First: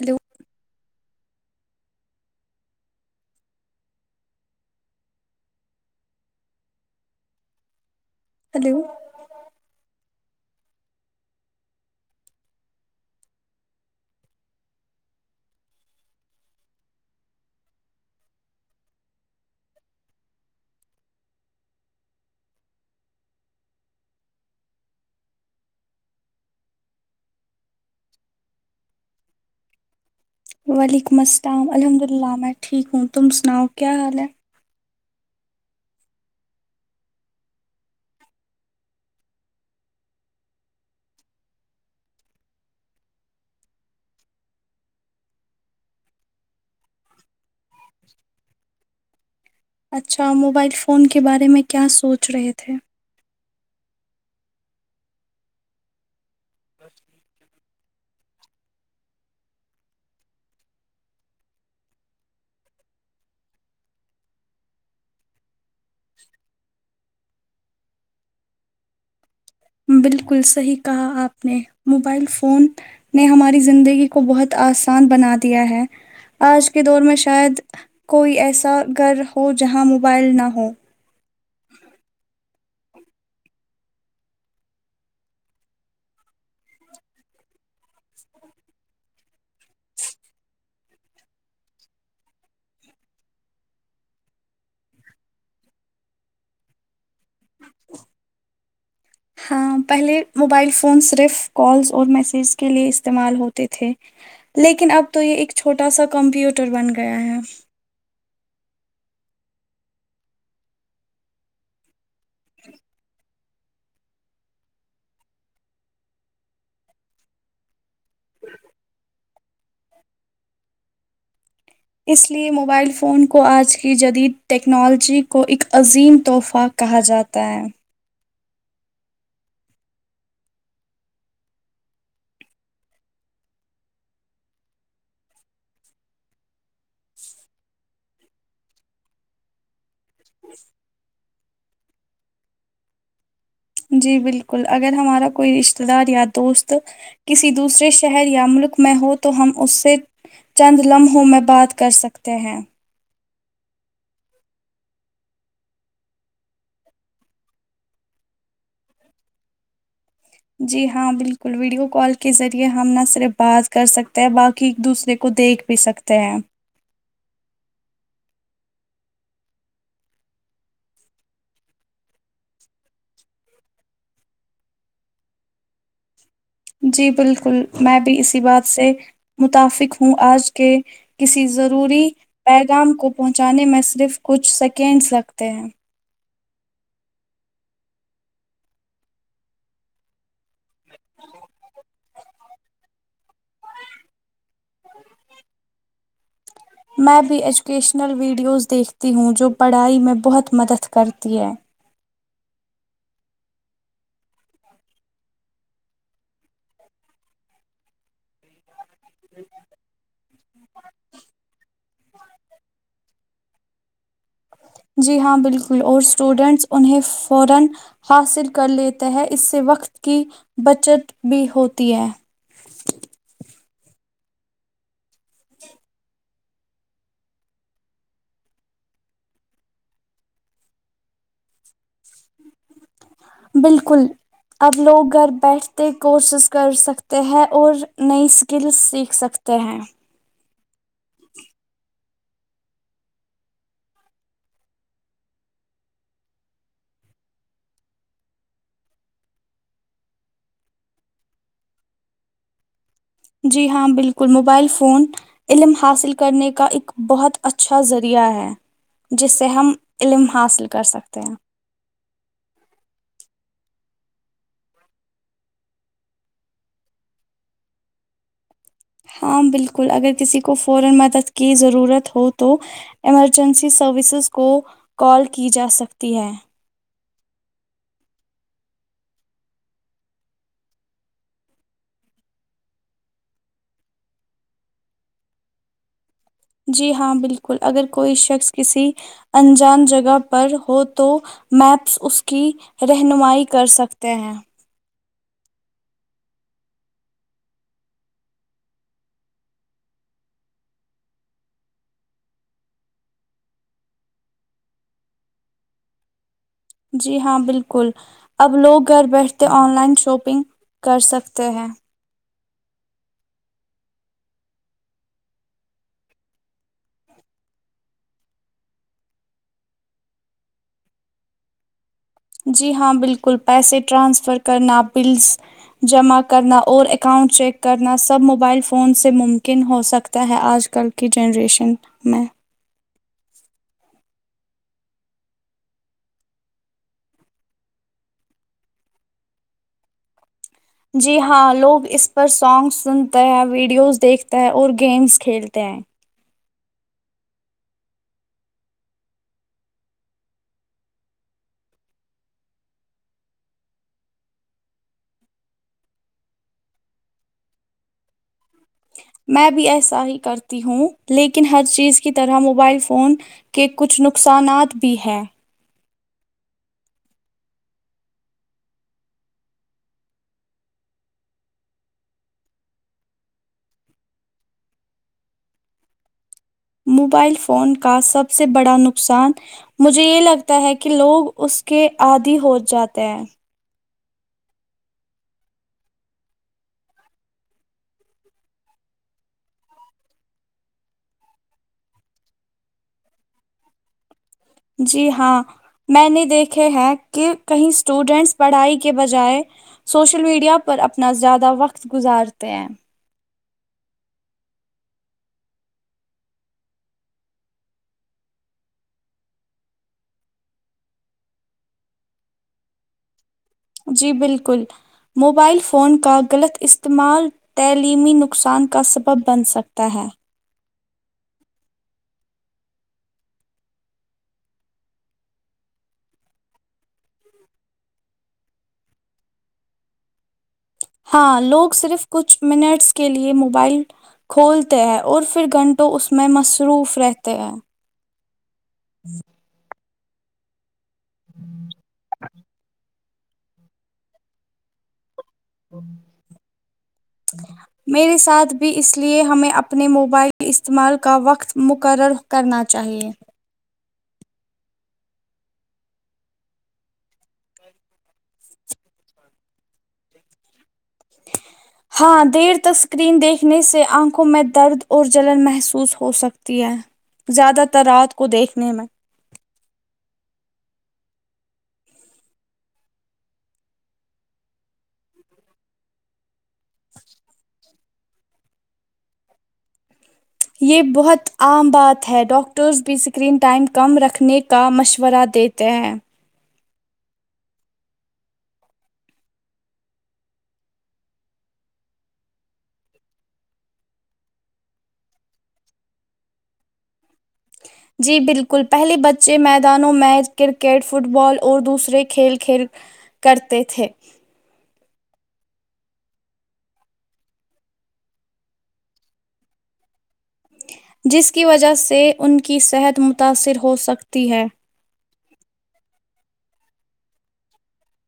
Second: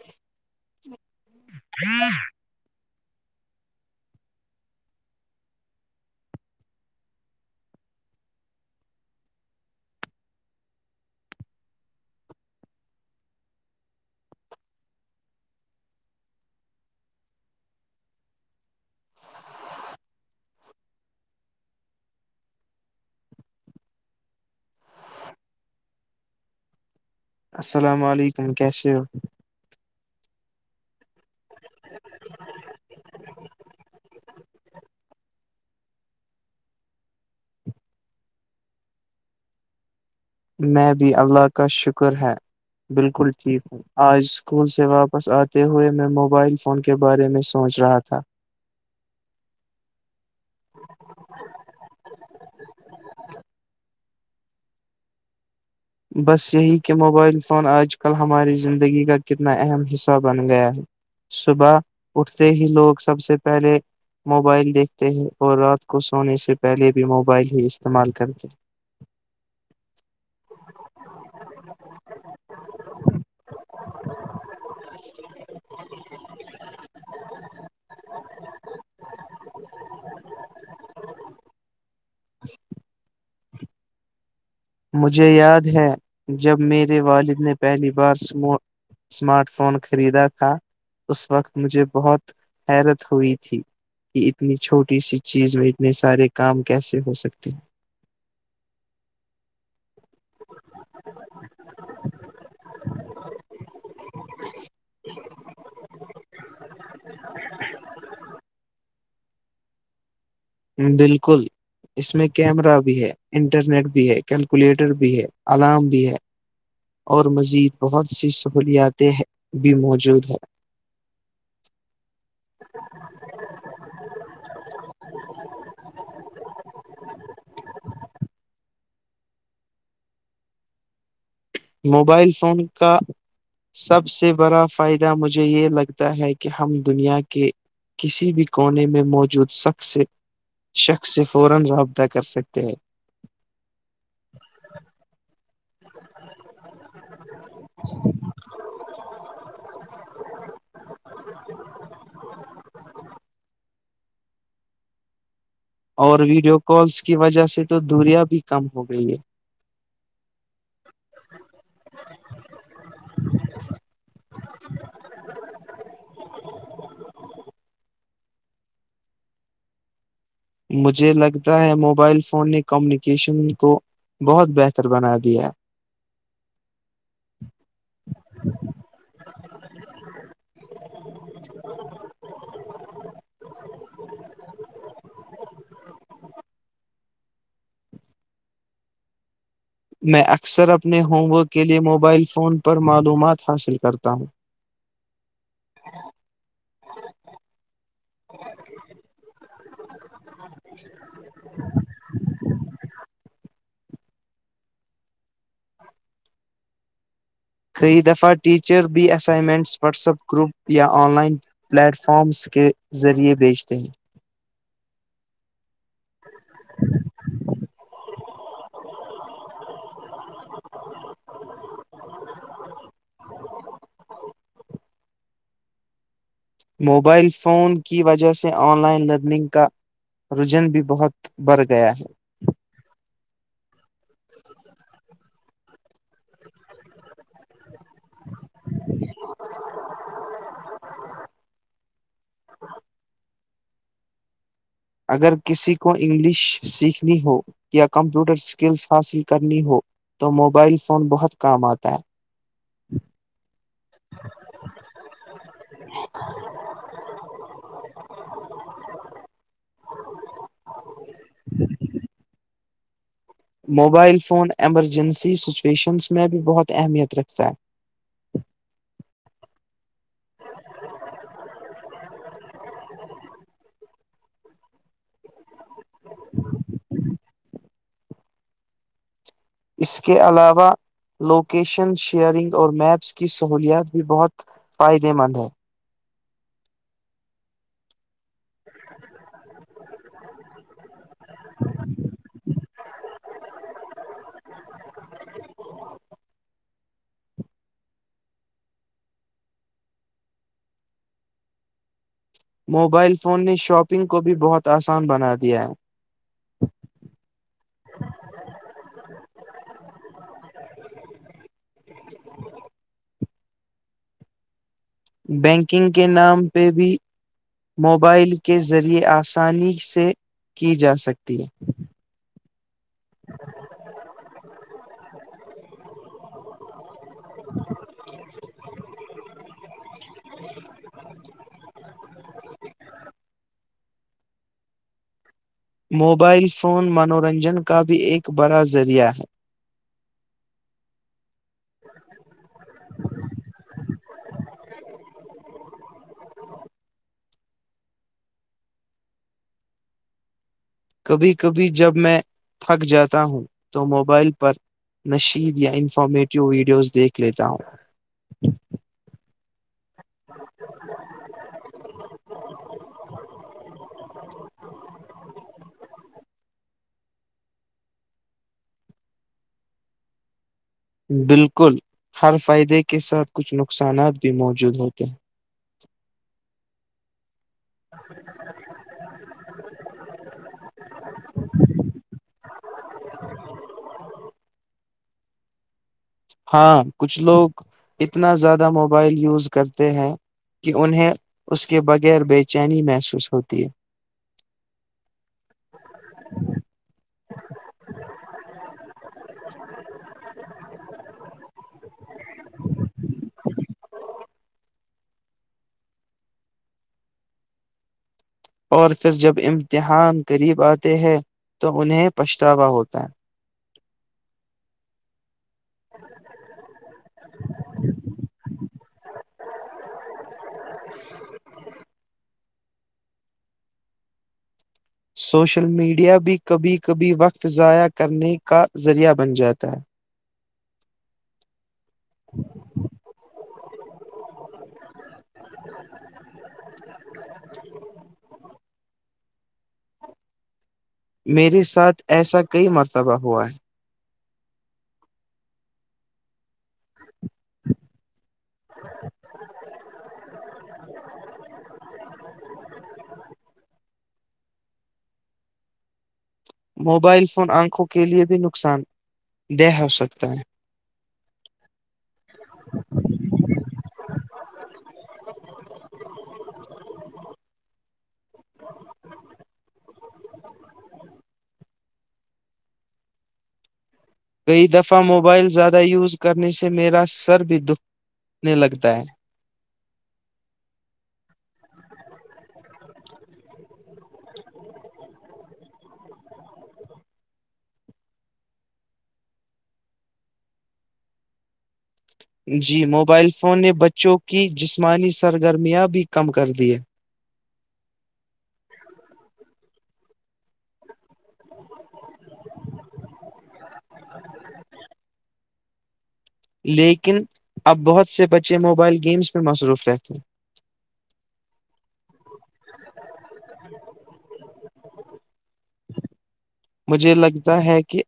hello [unintelligible] السلام علیکم کیسے ہو وعلیکم السلام الحمدللہ میں ٹھیک ہوں تم سناؤ کیا حال میں بھی اللہ کا شکر ہے بالکل ٹھیک ہوں آج اسکول سے واپس آتے ہوئے میں موبائل فون کے بارے میں سوچ رہا تھا اچھا موبائل فون کے بارے میں کیا سوچ رہے تھے بس یہی کہ موبائل فون آج کل ہماری زندگی کا کتنا اہم حصہ بن گیا ہے صبح اٹھتے ہی لوگ سب سے پہلے موبائل دیکھتے ہیں اور رات کو سونے سے پہلے بھی موبائل ہی استعمال کرتے ہیں بالکل صحیح کہا آپ نے موبائل فون نے ہماری زندگی کو بہت آسان بنا دیا ہے آج کے دور میں شاید کوئی ایسا گھر ہو جہاں موبائل نہ ہو مجھے یاد ہے جب میرے والد نے پہلی بارو اسمارٹ فون خریدا تھا اس وقت مجھے بہت حیرت ہوئی تھی کہ اتنی چھوٹی سی چیز میں اتنے سارے کام کیسے ہو سکتے ہیں ہاں پہلے موبائل فون صرف کالز اور میسیج کے لیے استعمال ہوتے تھے لیکن اب تو یہ ایک چھوٹا سا کمپیوٹر بن گیا ہے بالکل اس میں کیمرہ بھی ہے انٹرنیٹ بھی ہے کیلکولیٹر بھی ہے الارم بھی ہے اور مزید بہت سی سہولیاتیں بھی موجود ہے اس لیے موبائل فون کو آج کی جدید ٹیکنالوجی کو ایک عظیم تحفہ کہا جاتا ہے موبائل فون کا سب سے بڑا فائدہ مجھے یہ لگتا ہے کہ ہم دنیا کے کسی بھی کونے میں موجود شخص شخص سے فورا ضابطہ کر سکتے ہیں جی بالکل اگر ہمارا کوئی رشتتے دار یا دوست کسی دوسرے شہر یا ملک میں ہو تو ہم اس سے چند لمحوں میں بات کر سکتے ہیں اور ویڈیو کالس کی وجہ سے تو دوریا بھی کم ہو گئی ہے جی ہاں بالکل ویڈیو کال کے ذریعے ہم نہ صرف بات کر سکتے ہیں باقی ایک دوسرے کو دیکھ پی سکتے ہیں مجھے لگتا ہے موبائل فون نے کمیونیکیشن کو بہت بہتر بنا دیا ہے جی بالکل میں بھی اسی بات سے متفق ہوں آج کے کسی ضروری پیغام کو پہنچانے میں صرف کچھ سیکینڈس لگتے ہیں میں اکثر اپنے ہوم ورک کے لیے موبائل فون پر معلومات حاصل کرتا ہوں [inaudible] میں بھی ایجوکیشنل ویڈیوز دیکھتی ہوں جو پڑھائی میں بہت مدد کرتی ہے خری دفاٹ ٹیچر بی اسائنمنٹس واٹسپ گروپ یا آن لائن پلیٹ فارمس کے ذریعے بیچتے ہیں جی ہاں بالکل اور سٹوڈنٹس انہیں فورا حاصل کر لیتے ہیں اس سے وقت کی بچت بھی ہوتی ہے ج [inaudible] موبائل فون کی وجہ سے آن لائن لرننگ کا رجن بھی بہت بڑھ گیا ہے بالکل اب لوگ گھر بیٹھتے کورسز کر سکتے ہیں اور نئی اسکلس سیکھ سکتے کہ ہیں ج [unintelligible] اگر کسی کو انگلش سیکھنی ہو یا کمپیوٹر اسکلس حاصل کرنی ہو تو موبائل فون بہت کام آتا ہے جی ہاں بالکل موبائل فون علم حاصل کرنے کا ایک بہت اچھا ذریعہ ہے جس سے ہم علم حاصل کر سکتے ہیں موبائل فون ایمرجنسی سچویشنس میں بھی بہت اہمیت رکھتا ہے ہاں بالکل اگر کسی کو فورا مدد کی ضرورت ہو تو ایمرجنسی سروسز کو کال کی جا سکتی ہے اس کے علاوہ لوکیشن شیئرنگ اور میپس کی سہولیات بھی بہت پائے د ماند ہے جی ہاں بالکل اگر کوئی شخص کسی انجان جگہ پر ہو تو میپس اس کی رہنمائی کر سکتے ہیں موبائل فون نے شاپنگ کو بھی بہت آسان بنا دیا ہے جی ہاں بالکل اب لوگ گھر بیٹھتے آن لائن شاپنگ کر سکتے ہیں ج [inaudible] بینکنگ کے نام پہ بھی موبائل کے ذریعے آسانی سے کی جا سکتی ہے جی ہاں بالکل پیسے ٹرانسفر کرنا بلز جمع کرنا اور اکاؤنٹ چیک کرنا سب موبائل فون سے ممکن ہو سکتا ہے آج کل کی جنریشن میں موبائل فون منورنجن کا بھی ایک بڑا ذریعہ ہے جی ہاں لوگ اس پر سانگ سنتے ہیں ویڈیوز دیکھتے ہیں اور گیمس کھیلتے ہیں کبھی کبھی جب میں تھک جاتا ہوں تو موبائل پر نشید یا انفارمیٹو ویڈیوز دیکھ لیتا ہوں میں بھی ایسا ہی کرتی ہوں لیکن ہر چیز کی طرح موبائل فون کے کچھ نقصانات بھی ہیں بالکل ہر فائدے کے ساتھ کچھ نقصانات بھی موجود ہوتے ہیں موبائل فون کا سب سے بڑا نقطہ نقصان مجھے یہ لگتا ہے کہ لوگ اس کے آدھی ہو جاتے ہیں ہاں کچھ لوگ اتنا زیادہ موبائل یوز کرتے ہیں کہ انہیں اس کے بغیر بے چینی محسوس ہوتی ہے جی ہاں میں نے دیکھے ہیں کہ کہیں اسٹوڈینٹس پڑھائی کے بجائے سوشل میڈیا پر اپنا زیادہ وقت گزارتے ہیں اور پھر جب امتحان قریب آتے ہیں تو انہیں پچھتاوا ہوتا ہے جی بالکل موبائل فون کا غلط استعمال تعلیمی نقصان کا سبب بن سکتا ہے سوشل میڈیا بھی کبھی کبھی وقت ضائع کرنے کا ذریعہ بن جاتا ہے ہاں لوگ صرف کچھ منٹس کے لیے موبائل کھولتے ہیں اور پھر گھنٹوں اس میں مصروف رہتے ہیں میرے ساتھ ایسا کئی مرتبہ ہوا ہے میرے ساتھ بھی اس لیے ہمیں اپنے موبائل کے استعمال کا وقت مقرر کرنا چاہیے موبائل فون آنکھوں کے لیے بھی نقصان دہ ہو سکتا ہے ہاں دیر تک اسکرین دیکھنے سے آنکھوں میں درد اور جلن محسوس ہو سکتی ہے زیادہ تر رات کو دیکھنے میں کئی دفعہ موبائل زیادہ یوز کرنے سے میرا سر بھی دکھنے لگتا ہے یہ بہت عام بات ہے ڈاکٹرز بھی اسکرین ٹائم کم رکھنے کا مشورہ دیتے ت جی موبائل فون نے بچوں کی جسمانی سرگرمیاں بھی کم کر دی ہے جی بالکل پہلے بچے میدانوں میں کرکٹ فٹ بال اور دوسرے کھیل کھیل کرتے تھے لیکن اب بہت سے بچے موبائل گیمس پہ مصروف رہتے ہیں جس کی وجہ سے ان کی صحت متاثر ہو سکتی ہے مجھے لگتا ہے کہ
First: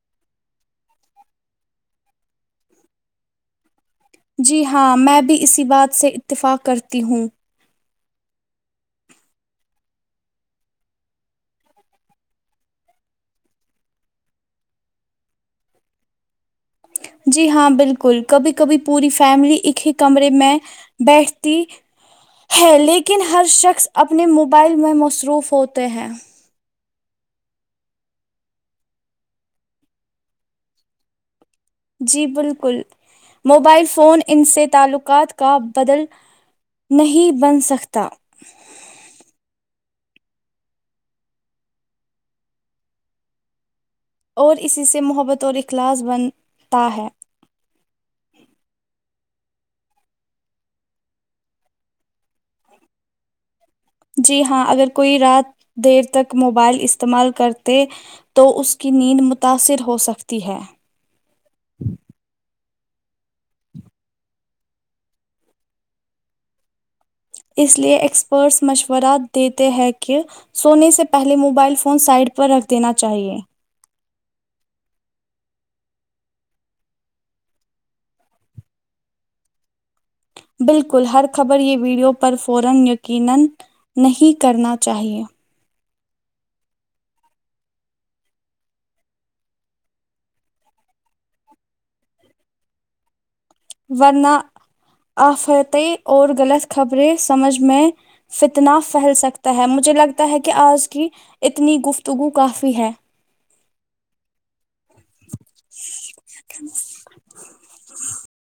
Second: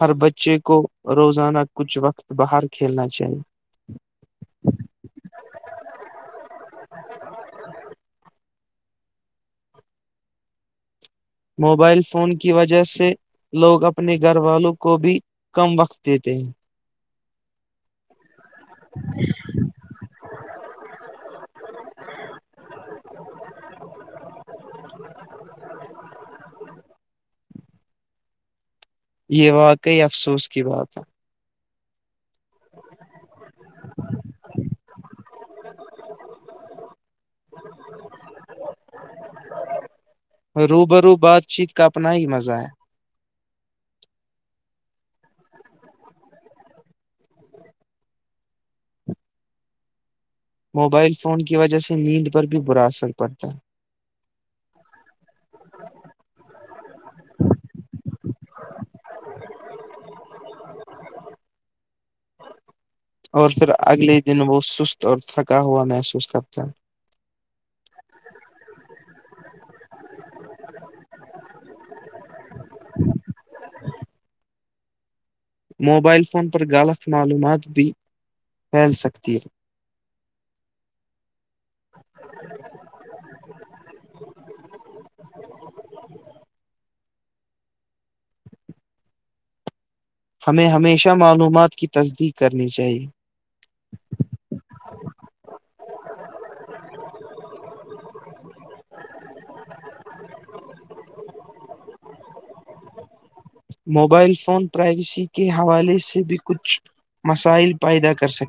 ہر بچے کو روزانہ کچھ وقت باہر کھیلنا چاہیے جی ہاں میں بھی اسی بات سے اتفاق کرتی ہوں موبائل فون کی وجہ سے لوگ اپنے گھر والوں کو بھی کم وقت دیتے ہیں جی ہاں بالکل کبھی کبھی پوری فیملی ایک ہی کمرے میں بیٹھ ہے لیکن ہر شخص اپنے موبائل میں مصروف ہوتے ہیں یہ واقعی افسوس کی بات ہے جی بالکل موبائل فون ان سے تعلقات کا بدل نہیں بن سکتا روبرو بات چیت کا اپنا ہی مزہ ہے اور اسی سے محبت اور اخلاص بنتا ہے موبائل فون کی وجہ سے نیند پر بھی برا اثر پڑتا ہے جی ہاں اگر کوئی رات دیر تک موبائل استعمال کرتے تو اس کی نیند متاثر ہو سکتی ہے اور پھر اگلے ہی دن وہ سست اور تھکا ہوا محسوس کرتے ہیں اس لیے ایکسپرٹس مشورہ دیتے ہیں کہ سونے سے پہلے موبائل فون سائڈ پر رکھ دینا چاہیے موبائل فون پر غلط معلومات بھی پھیل سکتی ہے بالکل ہر خبر یہ ویڈیو پر فورا یقینا نہیں کرنا چاہیے ہمیں ہمیشہ معلومات کی تصدیق کرنی چاہیے ورنہ افراط اور غلط خبریں سمجھ میں فتنا پھیل سکتا ہے مجھے لگتا ہے کہ آج کی اتنی گفتگو کافی ہے موبائل فون پرائیویسی کے حوالے سے بھی کچھ مسائل پیدا کر سکے